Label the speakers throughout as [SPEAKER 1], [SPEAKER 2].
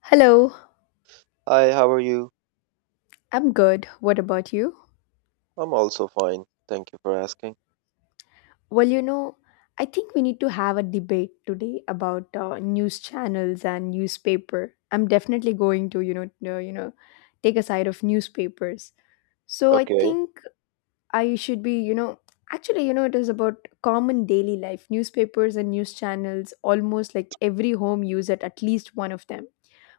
[SPEAKER 1] Hello,
[SPEAKER 2] Hi, how are you?
[SPEAKER 1] I'm good. What about you?
[SPEAKER 2] I'm also fine. Thank you for asking.
[SPEAKER 1] Well, you know, I think we need to have a debate today about news channels and newspaper. I'm definitely going to, uh, you know, take a side of newspapers. So I
[SPEAKER 2] Okay.
[SPEAKER 1] think I should be, actually, it is about common daily life. Newspapers and news channels, almost like every home uses at least one of them.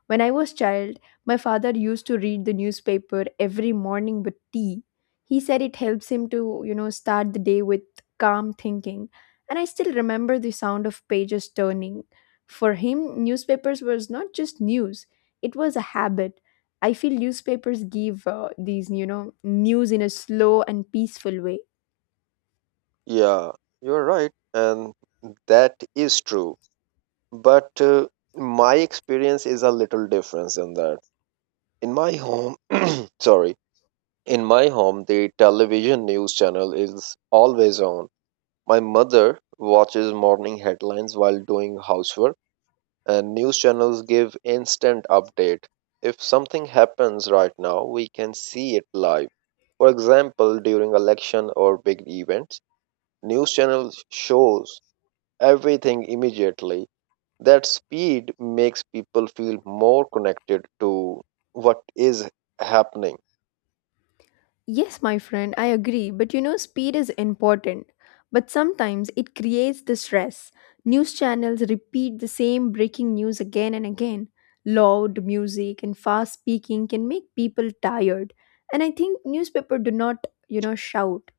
[SPEAKER 1] When I was child, my father used to read the newspaper every morning with tea. He said it helps him to, start the day with calm thinking. And I still remember the sound of pages turning. For him, newspapers was not just news, it was a habit. I feel newspapers give these, news in a slow and peaceful way.
[SPEAKER 2] Yeah, you're right. And that is true. But my experience is a little different than that. In my home, sorry, in my home, the television news channel is always on. My mother watches morning headlines while doing housework. And news channels give instant update. If something happens right now, we can see it live. For example, during election or big events, news channels shows everything immediately. That speed makes people feel more connected to what is happening.
[SPEAKER 1] Yes, my friend, I agree. But you know, speed is important. But sometimes it creates the stress. News channels repeat the same breaking news again and again. Loud music and fast speaking can make people tired. And I think newspaper do not, shout.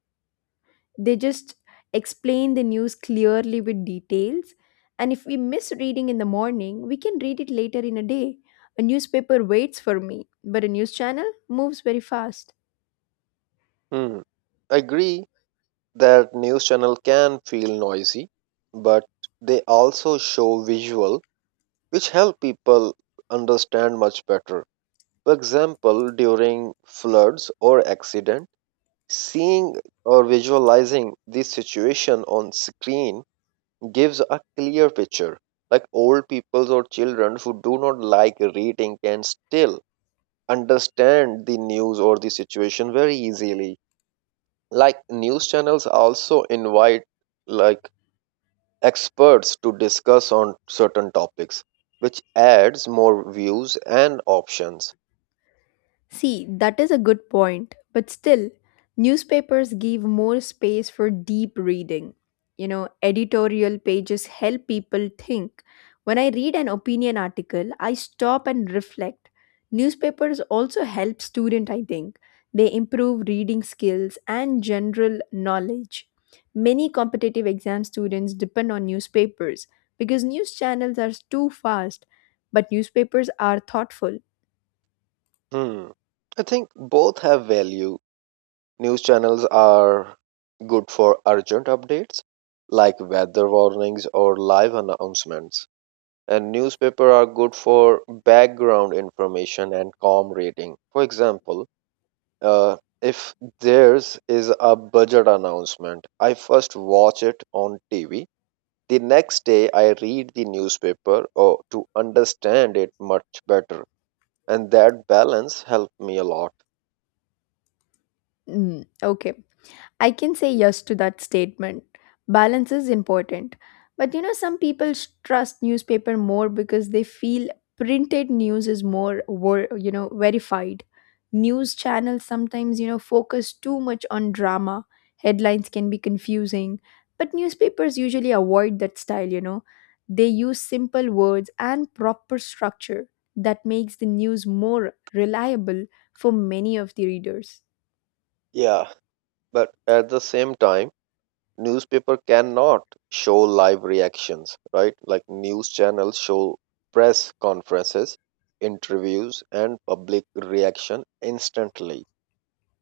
[SPEAKER 1] They just explain the news clearly with details. And if we miss reading in the morning, we can read it later in a day. A newspaper waits for me, but a news channel moves very fast.
[SPEAKER 2] Hmm. Agree that news channel can feel noisy, but they also show visual which help people understand much better. For example, during floods or accident, seeing or visualizing this situation on screen gives a clear picture. Like old people or children who do not like reading can still understand the news or the situation very easily. Like news channels also invite like experts to discuss on certain topics, which adds more views and options.
[SPEAKER 1] See, that is a good point, but still, newspapers give more space for deep reading. You know, editorial pages help people think. When I read an opinion article, I stop and reflect. Newspapers also help students, I think. They improve reading skills and general knowledge. Many competitive exam students depend on newspapers because news channels are too fast, but newspapers are thoughtful.
[SPEAKER 2] Hmm. I think both have value. News channels are good for urgent updates like weather warnings or live announcements. And newspaper are good for background information and calm reading. For example, uh, if theirs is a budget announcement, I first watch it on TV. The next day, I read the newspaper or to understand it much better. And that balance helped me a lot.
[SPEAKER 1] Mm, okay. I can say yes to that statement. Balance is important. But you know, some people trust newspaper more because they feel printed news is more, you know, verified. News channels sometimes, focus too much on drama. Headlines can be confusing. But newspapers usually avoid that style, you know. They use simple words and proper structure that makes the news more reliable for many of the readers.
[SPEAKER 2] Yeah, but at the same time, newspaper cannot show live reactions, right? Like news channels show press conferences, interviews, and public reaction instantly.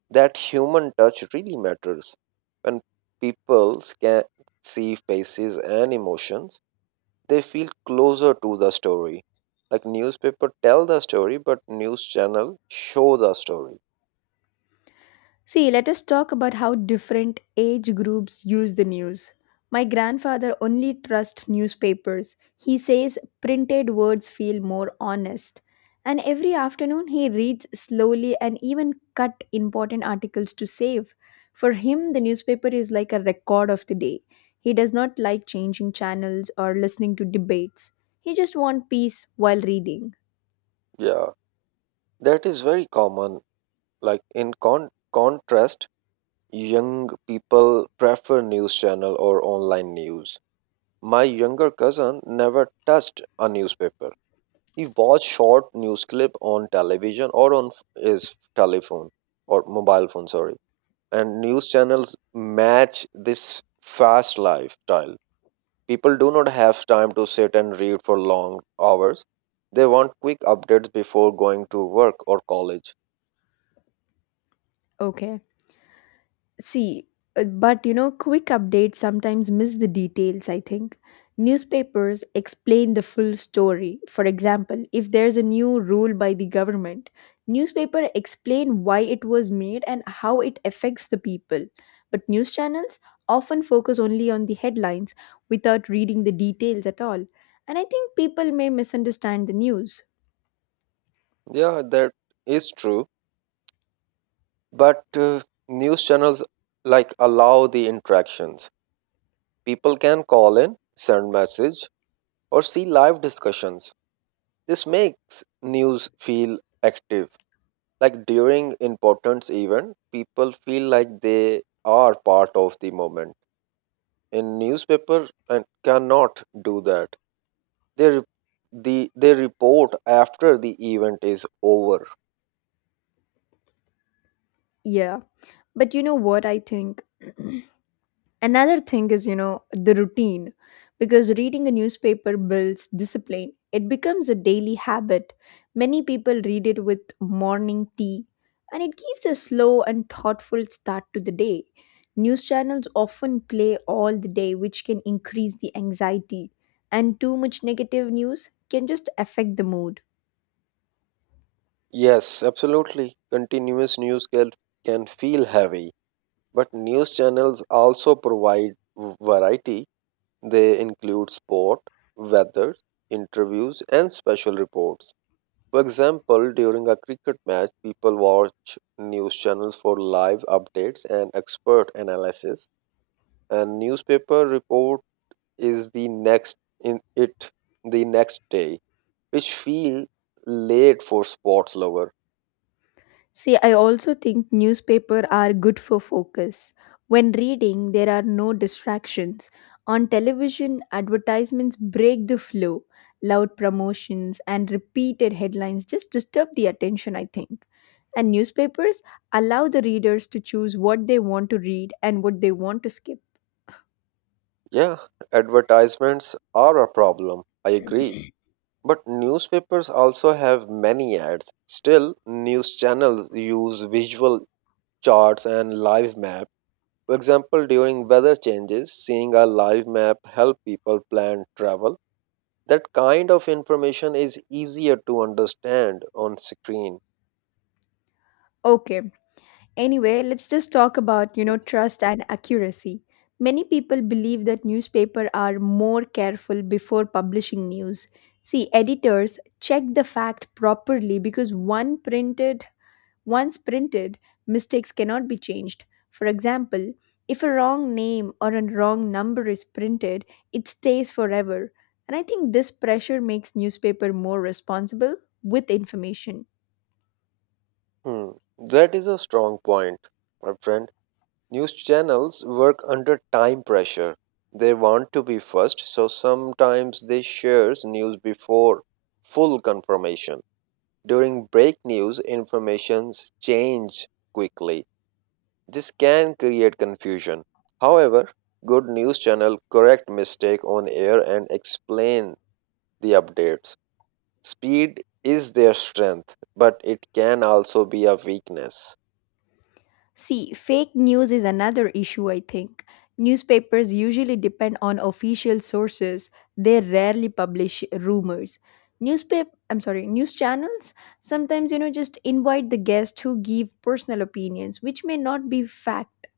[SPEAKER 2] That human touch really matters. When people can see faces and emotions, they feel closer to the story. Like newspaper tell the story, but news channel show the story.
[SPEAKER 1] See, let us talk about how different age groups use the news. My grandfather only trusts newspapers. He says printed words feel more honest. And every afternoon he reads slowly and even cut important articles to save. For him, the newspaper is like a record of the day. He does not like changing channels or listening to debates. He just wants peace while reading.
[SPEAKER 2] Yeah, that is very common. Like contrast, young people prefer news channel or online news. My younger cousin never touched a newspaper. He watched short news clip on television or on his telephone or mobile phone, sorry. And news channels match this fast lifestyle. People do not have time to sit and read for long hours. They want quick updates before going to work or college.
[SPEAKER 1] Okay. See, but you know, quick updates sometimes miss the details, I think. Newspapers explain the full story. For example, if there's a new rule by the government, newspaper explain why it was made and how it affects the people. But news channels often focus only on the headlines without reading the details at all. And I think people may misunderstand the news.
[SPEAKER 2] Yeah, that is true. But news channels allow the interactions. People can call in, send message, or see live discussions. This makes news feel active. Like during important event, people feel like they are part of the moment. In newspaper, and cannot do that. They re- they report after the event is over.
[SPEAKER 1] Yeah. But you know what I think? Another thing is, the routine, because reading a newspaper builds discipline. It becomes a daily habit. Many people read it with morning tea, and it gives a slow and thoughtful start to the day. News channels often play all the day, which can increase the anxiety, and too much negative news can just affect the mood.
[SPEAKER 2] Yes, absolutely. Continuous news can feel heavy. But news channels also provide variety. They include sport, weather, interviews, and special reports. For example, during a cricket match, people watch news channels for live updates and expert analysis. And newspaper report is the next in it the next day, which feel late for sports lover.
[SPEAKER 1] See, I also think newspaper are good for focus. When reading, there are no distractions. On television, advertisements break the flow. Loud promotions and repeated headlines just disturb the attention, I think. And newspapers allow the readers to choose what they want to read and what they want to skip.
[SPEAKER 2] Yeah, advertisements are a problem. I agree. But newspapers also have many ads. Still, news channels use visual charts and live map. For example, during weather changes, seeing a live map help people plan travel. That kind of information is easier to understand on screen.
[SPEAKER 1] Okay, anyway, let's just talk about, trust and accuracy. Many people believe that newspapers are more careful before publishing news. See, editors check the fact properly because one printed once printed, mistakes cannot be changed. For example, if a wrong name or a wrong number is printed, it stays forever. And I think this pressure makes newspaper more responsible with information.
[SPEAKER 2] Hmm. That is a strong point, my friend. News channels work under time pressure. They want to be first, so sometimes they shares news before full confirmation. During break news, informations change quickly. This can create confusion. However, good news channel correct mistake on air and explain the updates. Speed is their strength, but it can also be a weakness.
[SPEAKER 1] See, fake news is another issue, I think. Newspapers usually depend on official sources. They rarely publish rumors. News channels sometimes, just invite the guest who give personal opinions, which may not be fact.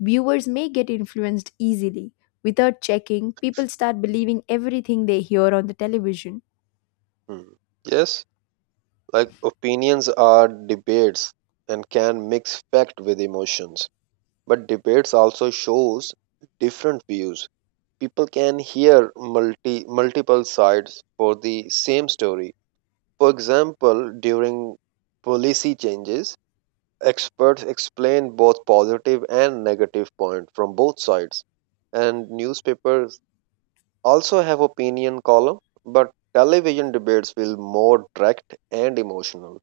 [SPEAKER 1] Viewers may get influenced easily. Without checking, people start believing everything they hear on the television.
[SPEAKER 2] Hmm. Yes, like opinions are debates and can mix fact with emotions, but debates also shows different views. People can hear multiple sides for the same story. For example, during policy changes, experts explain both positive and negative points from both sides. And newspapers also have opinion column, but television debates feel more direct and emotional.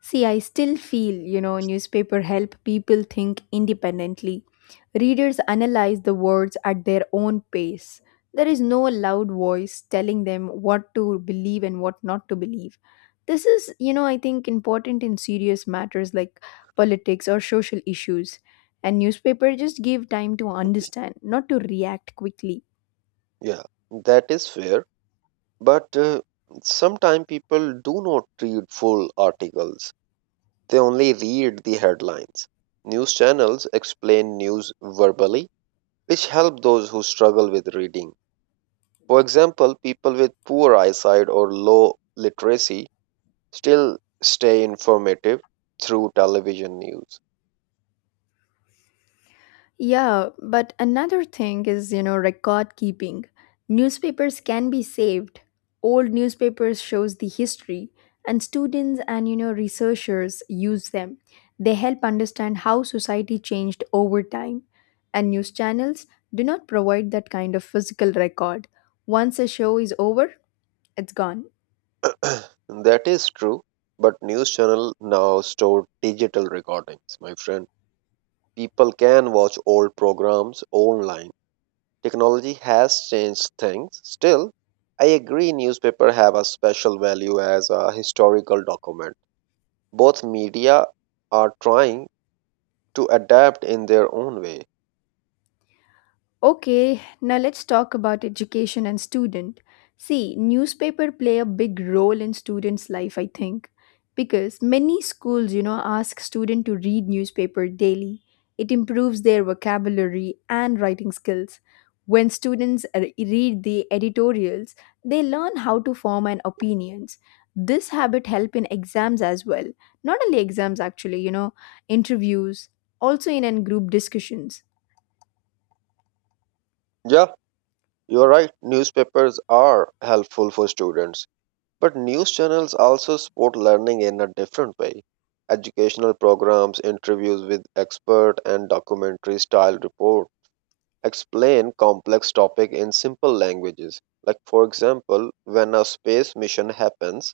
[SPEAKER 1] See, I still feel, newspaper help people think independently. Readers analyze the words at their own pace. There is no loud voice telling them what to believe and what not to believe. This is, I think important in serious matters like politics or social issues. And newspaper just give time to understand, not to react quickly.
[SPEAKER 2] Yeah, that is fair. But sometimes people do not read full articles. They only read the headlines. News channels explain news verbally, which help those who struggle with reading. For example, people with poor eyesight or low literacy still stay informative through television news.
[SPEAKER 1] Yeah, but another thing is, record keeping. Newspapers can be saved. Old newspapers shows the history and students and you know researchers use them. They help understand how society changed over time. And news channels do not provide that kind of physical record. Once a show is over, it's gone.
[SPEAKER 2] That is true, but news channels now store digital recordings, my friend. People can watch old programs online. Technology has changed things. Still, I agree newspaper have a special value as a historical document. Both media are trying to adapt in their own way.
[SPEAKER 1] Okay, now let's talk about education and student. See, newspaper play a big role in students' life, I think, because many schools, ask student to read newspaper daily. It improves their vocabulary and writing skills. When students read the editorials, they learn how to form an opinions. This habit help in exams as well. Not only exams actually, interviews, also in, group discussions.
[SPEAKER 2] Yeah, you're right. Newspapers are helpful for students, but news channels also support learning in a different way. Educational programs, interviews with expert and documentary style reports explain complex topic in simple languages. Like for example, when a space mission happens,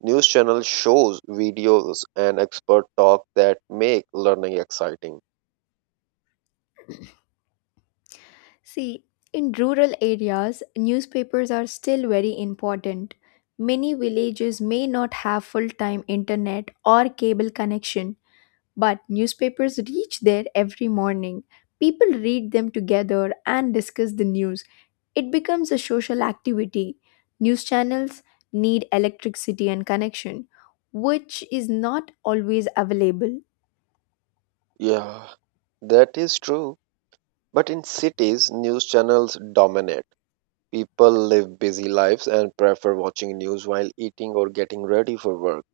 [SPEAKER 2] news channel shows videos and expert talk that make learning exciting.
[SPEAKER 1] See, in rural areas, newspapers are still very important. Many villages may not have full time internet or cable connection, but newspapers reach there every morning. People read them together and discuss the news. It becomes a social activity. News channels need electricity and connection, which is not always available.
[SPEAKER 2] Yeah, that is true. But in cities, news channels dominate. People live busy lives and prefer watching news while eating or getting ready for work.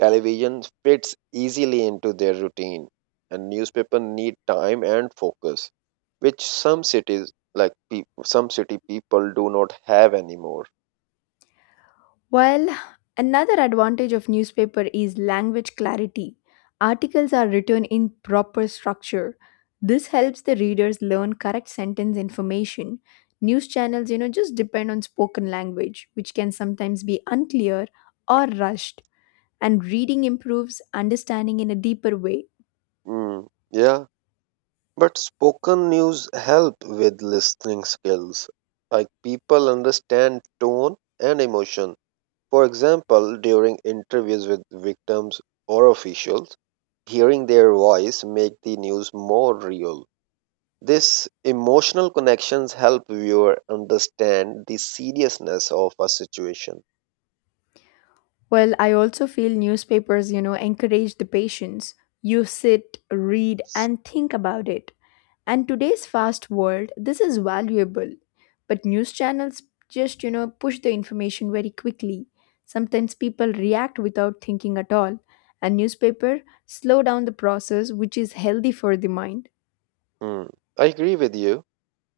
[SPEAKER 2] Television fits easily into their routine, and newspaper need time and focus, which some cities like peop some city people do not have anymore.
[SPEAKER 1] Well, another advantage of newspaper is language clarity. Articles are written in proper structure. This helps the readers learn correct sentence information. News channels, just depend on spoken language, which can sometimes be unclear or rushed, and reading improves understanding in a deeper way.
[SPEAKER 2] Mm, yeah, but spoken news help with listening skills. Like people understand tone and emotion. For example, during interviews with victims or officials, hearing their voice make the news more real. This emotional connections help viewer understand the seriousness of a situation.
[SPEAKER 1] Well, I also feel newspapers, encourage the patience. You sit, read, and think about it. And today's fast world, this is valuable. But news channels just, push the information very quickly. Sometimes people react without thinking at all. And newspaper slow down the process which is healthy for the mind.
[SPEAKER 2] Hmm, I agree with you.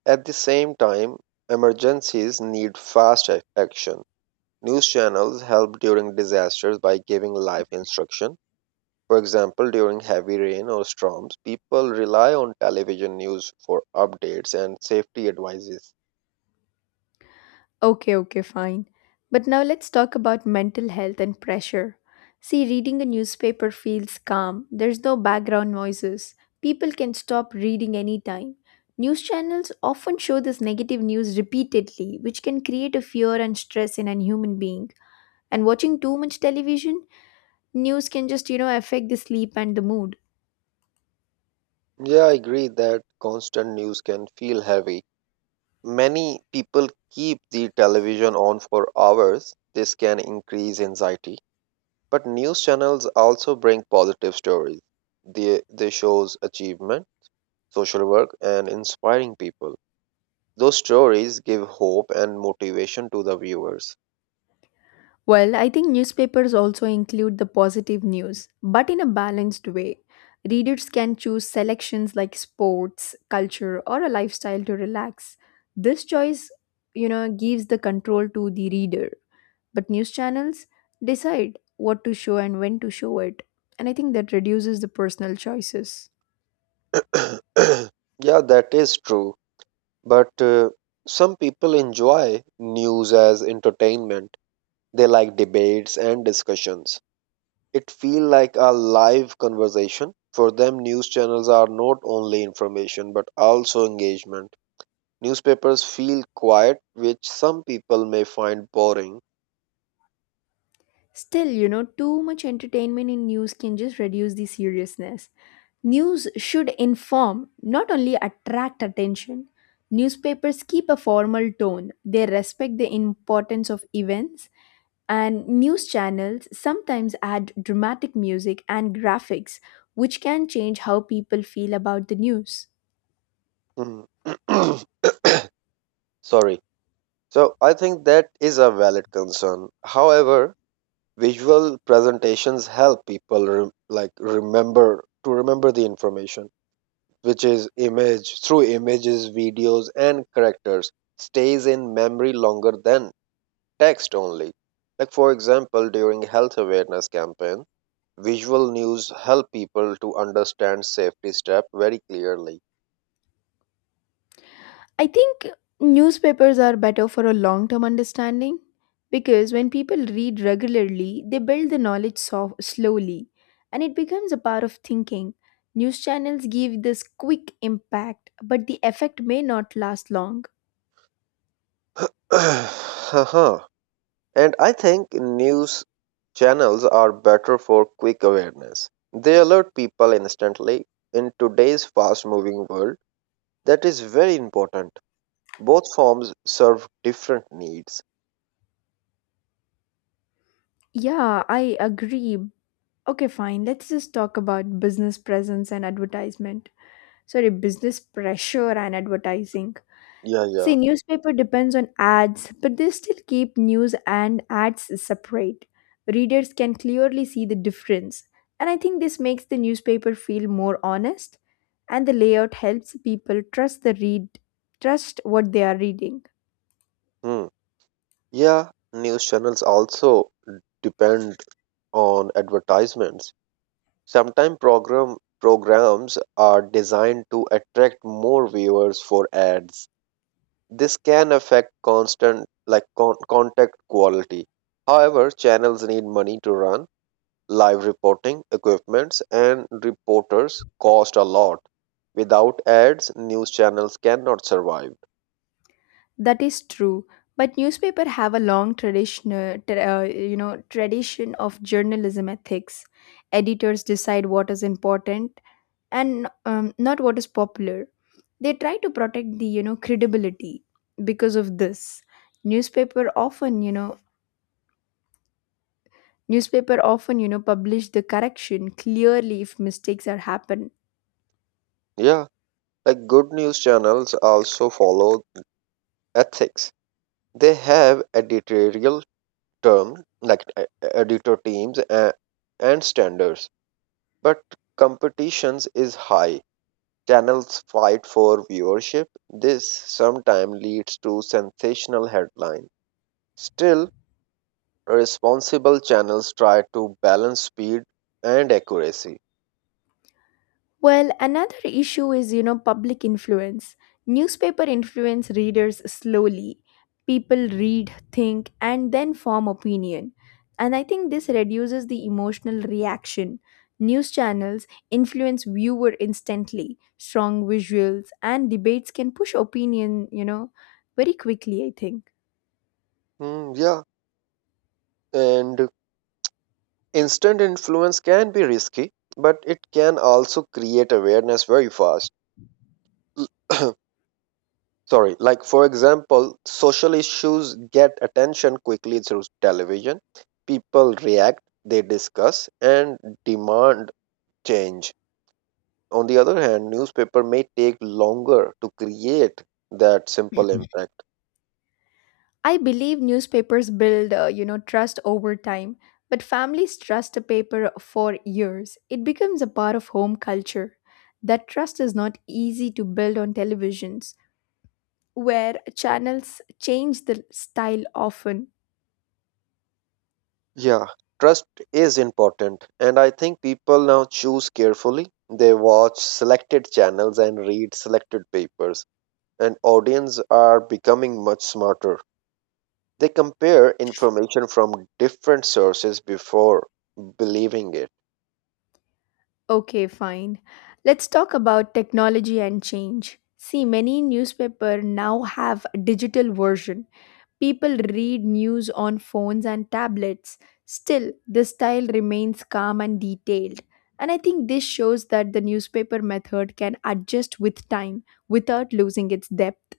[SPEAKER 2] At the same time, emergencies need action. News channels help during disasters by giving live instruction. For example, during heavy rain or storms, people rely on television news for updates and safety advices.
[SPEAKER 1] Okay, okay, fine. But now let's talk about mental health and pressure. See, reading a newspaper feels calm. There's no background noises. People can stop reading anytime. News channels often show this negative news repeatedly, which can create a fear and stress in a human being. And watching too much television, news can just, affect the sleep and the mood.
[SPEAKER 2] Yeah, I agree that constant news can feel heavy. Many people keep the television on for hours. This can increase anxiety. But news channels also bring positive stories. They shows achievement, social work, and inspiring people. Those stories give hope and motivation to the viewers.
[SPEAKER 1] Well, I think newspapers also include the positive news, but in a balanced way. Readers can choose selections like sports, culture, or a lifestyle to relax. This choice, gives the control to the reader. But news channels decide what to show and when to show it. And I think that reduces the personal choices.
[SPEAKER 2] Yeah, that is true. But some people enjoy news as entertainment. They like debates and discussions. It feel like a live conversation. For them, news channels are not only information but also engagement. Newspapers feel quiet, which some people may find boring.
[SPEAKER 1] Still, too much entertainment in news can just reduce the seriousness. News should inform, not only attract attention. Newspapers keep a formal tone, they respect the importance of events, and news channels sometimes add dramatic music and graphics, which can change how people feel about the news.
[SPEAKER 2] Hmm. Sorry. So I think that is a valid concern. However, visual presentations help people like remember remember the information, which is image through images, videos, and characters stays in memory longer than text only. Like for example, during health awareness campaign, visual news help people to understand safety step very clearly.
[SPEAKER 1] I think newspapers are better for a long term understanding because when people read regularly, they build the knowledge slowly and it becomes a part of thinking. News channels give this quick impact, but the effect may not last long.
[SPEAKER 2] Haha. And I think news channels are better for quick awareness. They alert people instantly in today's fast moving world. That is very important. Both forms serve different needs.
[SPEAKER 1] Yeah, I agree. Okay, fine. Let's just talk about business presence and advertisement. Sorry, business pressure and advertising.
[SPEAKER 2] Yeah, yeah.
[SPEAKER 1] See, newspaper depends on ads, but they still keep news and ads separate. Readers can clearly see the difference, and I think this makes the newspaper feel more honest, and the layout helps people trust what they are reading.
[SPEAKER 2] Hmm. Yeah, news channels also depend on advertisements. Sometimes programs are designed to attract more viewers for ads. This can affect constant contact quality. However, channels need money to run. Live reporting, equipments, and reporters cost a lot. Without ads, news channels cannot survive.
[SPEAKER 1] That is true, but newspaper have a long tradition, you know, tradition of journalism ethics. Editors decide what is important and not what is popular. They try to protect the you know credibility. Because of this newspaper often you know newspaper often you know publish the correction clearly if mistakes are happen.
[SPEAKER 2] Yeah, like good news channels also follow ethics. They have editorial terms like e- e, editor teams and standards, but competitions is high. Channels fight for viewership. This sometimes leads to sensational headlines. Still, responsible channels try to balance speed and accuracy.
[SPEAKER 1] Well, another issue is, public influence. Newspaper influence readers slowly. People read, think, and then form opinion. And I think this reduces the emotional reaction. News channels influence viewer instantly. Strong visuals and debates can push opinion, very quickly, I think.
[SPEAKER 2] Hmm, yeah, and instant influence can be risky, but it can also create awareness very fast. Sorry, like for example, social issues get attention quickly through television. People react, they discuss, and demand change. On the other hand, newspaper may take longer to create that simple impact.
[SPEAKER 1] I believe newspapers build, you know, trust over time, but families trust a paper for years. It becomes a part of home culture. That trust is not easy to build on televisions, where channels change the style often.
[SPEAKER 2] Yeah, trust is important and I think people now choose carefully. They watch selected channels and read selected papers and audience are becoming much smarter. They compare information from different sources before believing it.
[SPEAKER 1] Okay, fine. Let's talk about technology and change. See, many newspaper now have a digital version. People read news on phones and tablets. Still, the style remains calm and detailed. And I think this shows that the newspaper method can adjust with time without losing its depth.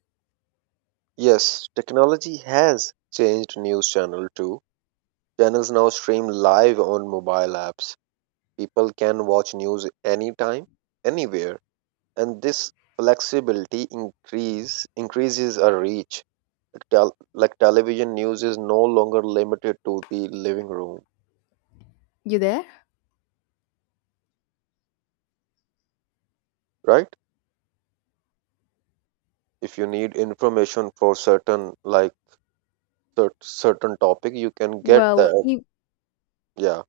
[SPEAKER 2] Yes, technology has changed news channel too. Channels now stream live on mobile apps. People can watch news anytime, anywhere, and this flexibility increases our reach. Like television news is no longer limited to the living room,
[SPEAKER 1] You there?
[SPEAKER 2] right? If you need information for certain certain topic, you can get
[SPEAKER 1] Well,
[SPEAKER 2] that. Yeah.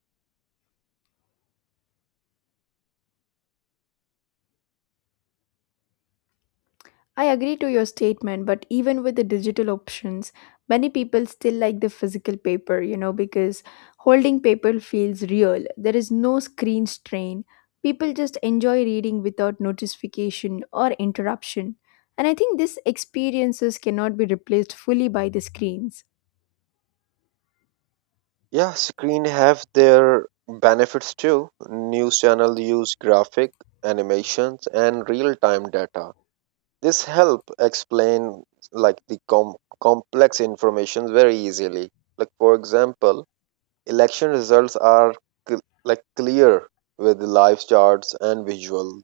[SPEAKER 1] I agree to your statement, but even with the digital options, many people still like the physical paper, because holding paper feels real. There is no screen strain. People just enjoy reading without notification or interruption. And I think these experiences cannot be replaced fully by the screens.
[SPEAKER 2] Yeah, screen have their benefits too. News channel use graphic, animations and real-time data. This help explain like the com- complex information very easily. Like for example, election results are like clear with live charts and visuals.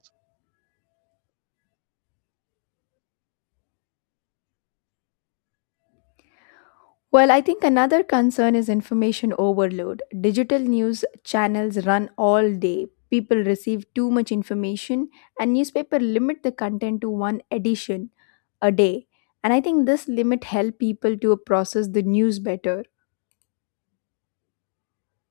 [SPEAKER 1] Well, I think another concern is information overload. Digital news channels run all day. People receive too much information and newspaper limit the content to one edition a day. And I think this limit help people to process the news better.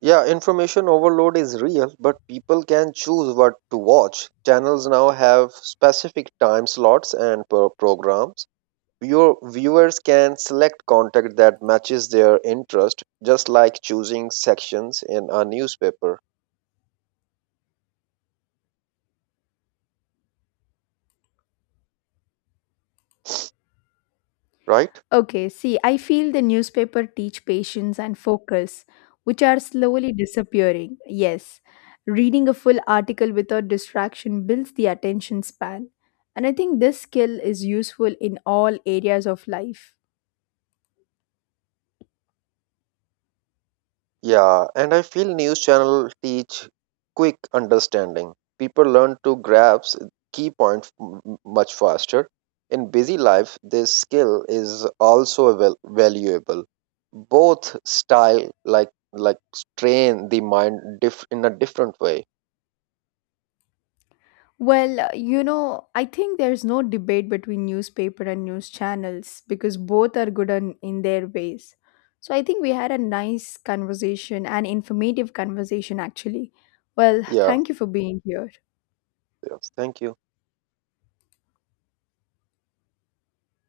[SPEAKER 2] Yeah, information overload is real, but people can choose what to watch. Channels now have specific time slots and programs. Your viewers can select content that matches their interest, just like choosing sections in a newspaper, right?
[SPEAKER 1] Okay, see, I feel the newspaper teach patience and focus, which are slowly disappearing. Yes, reading a full article without distraction builds the attention span. And I think this skill is useful in all areas of life.
[SPEAKER 2] Yeah, and I feel news channel teach quick understanding. People learn to grasp key points much faster. In busy life, this skill is also valuable. Both style like train the mind in a different way.
[SPEAKER 1] Well, you know, I think there's no debate between newspaper and news channels because both are good in their ways. So I think we had a nice conversation, an informative conversation actually. Well,
[SPEAKER 2] Yeah.
[SPEAKER 1] thank you for being here.
[SPEAKER 2] Yes. Thank you.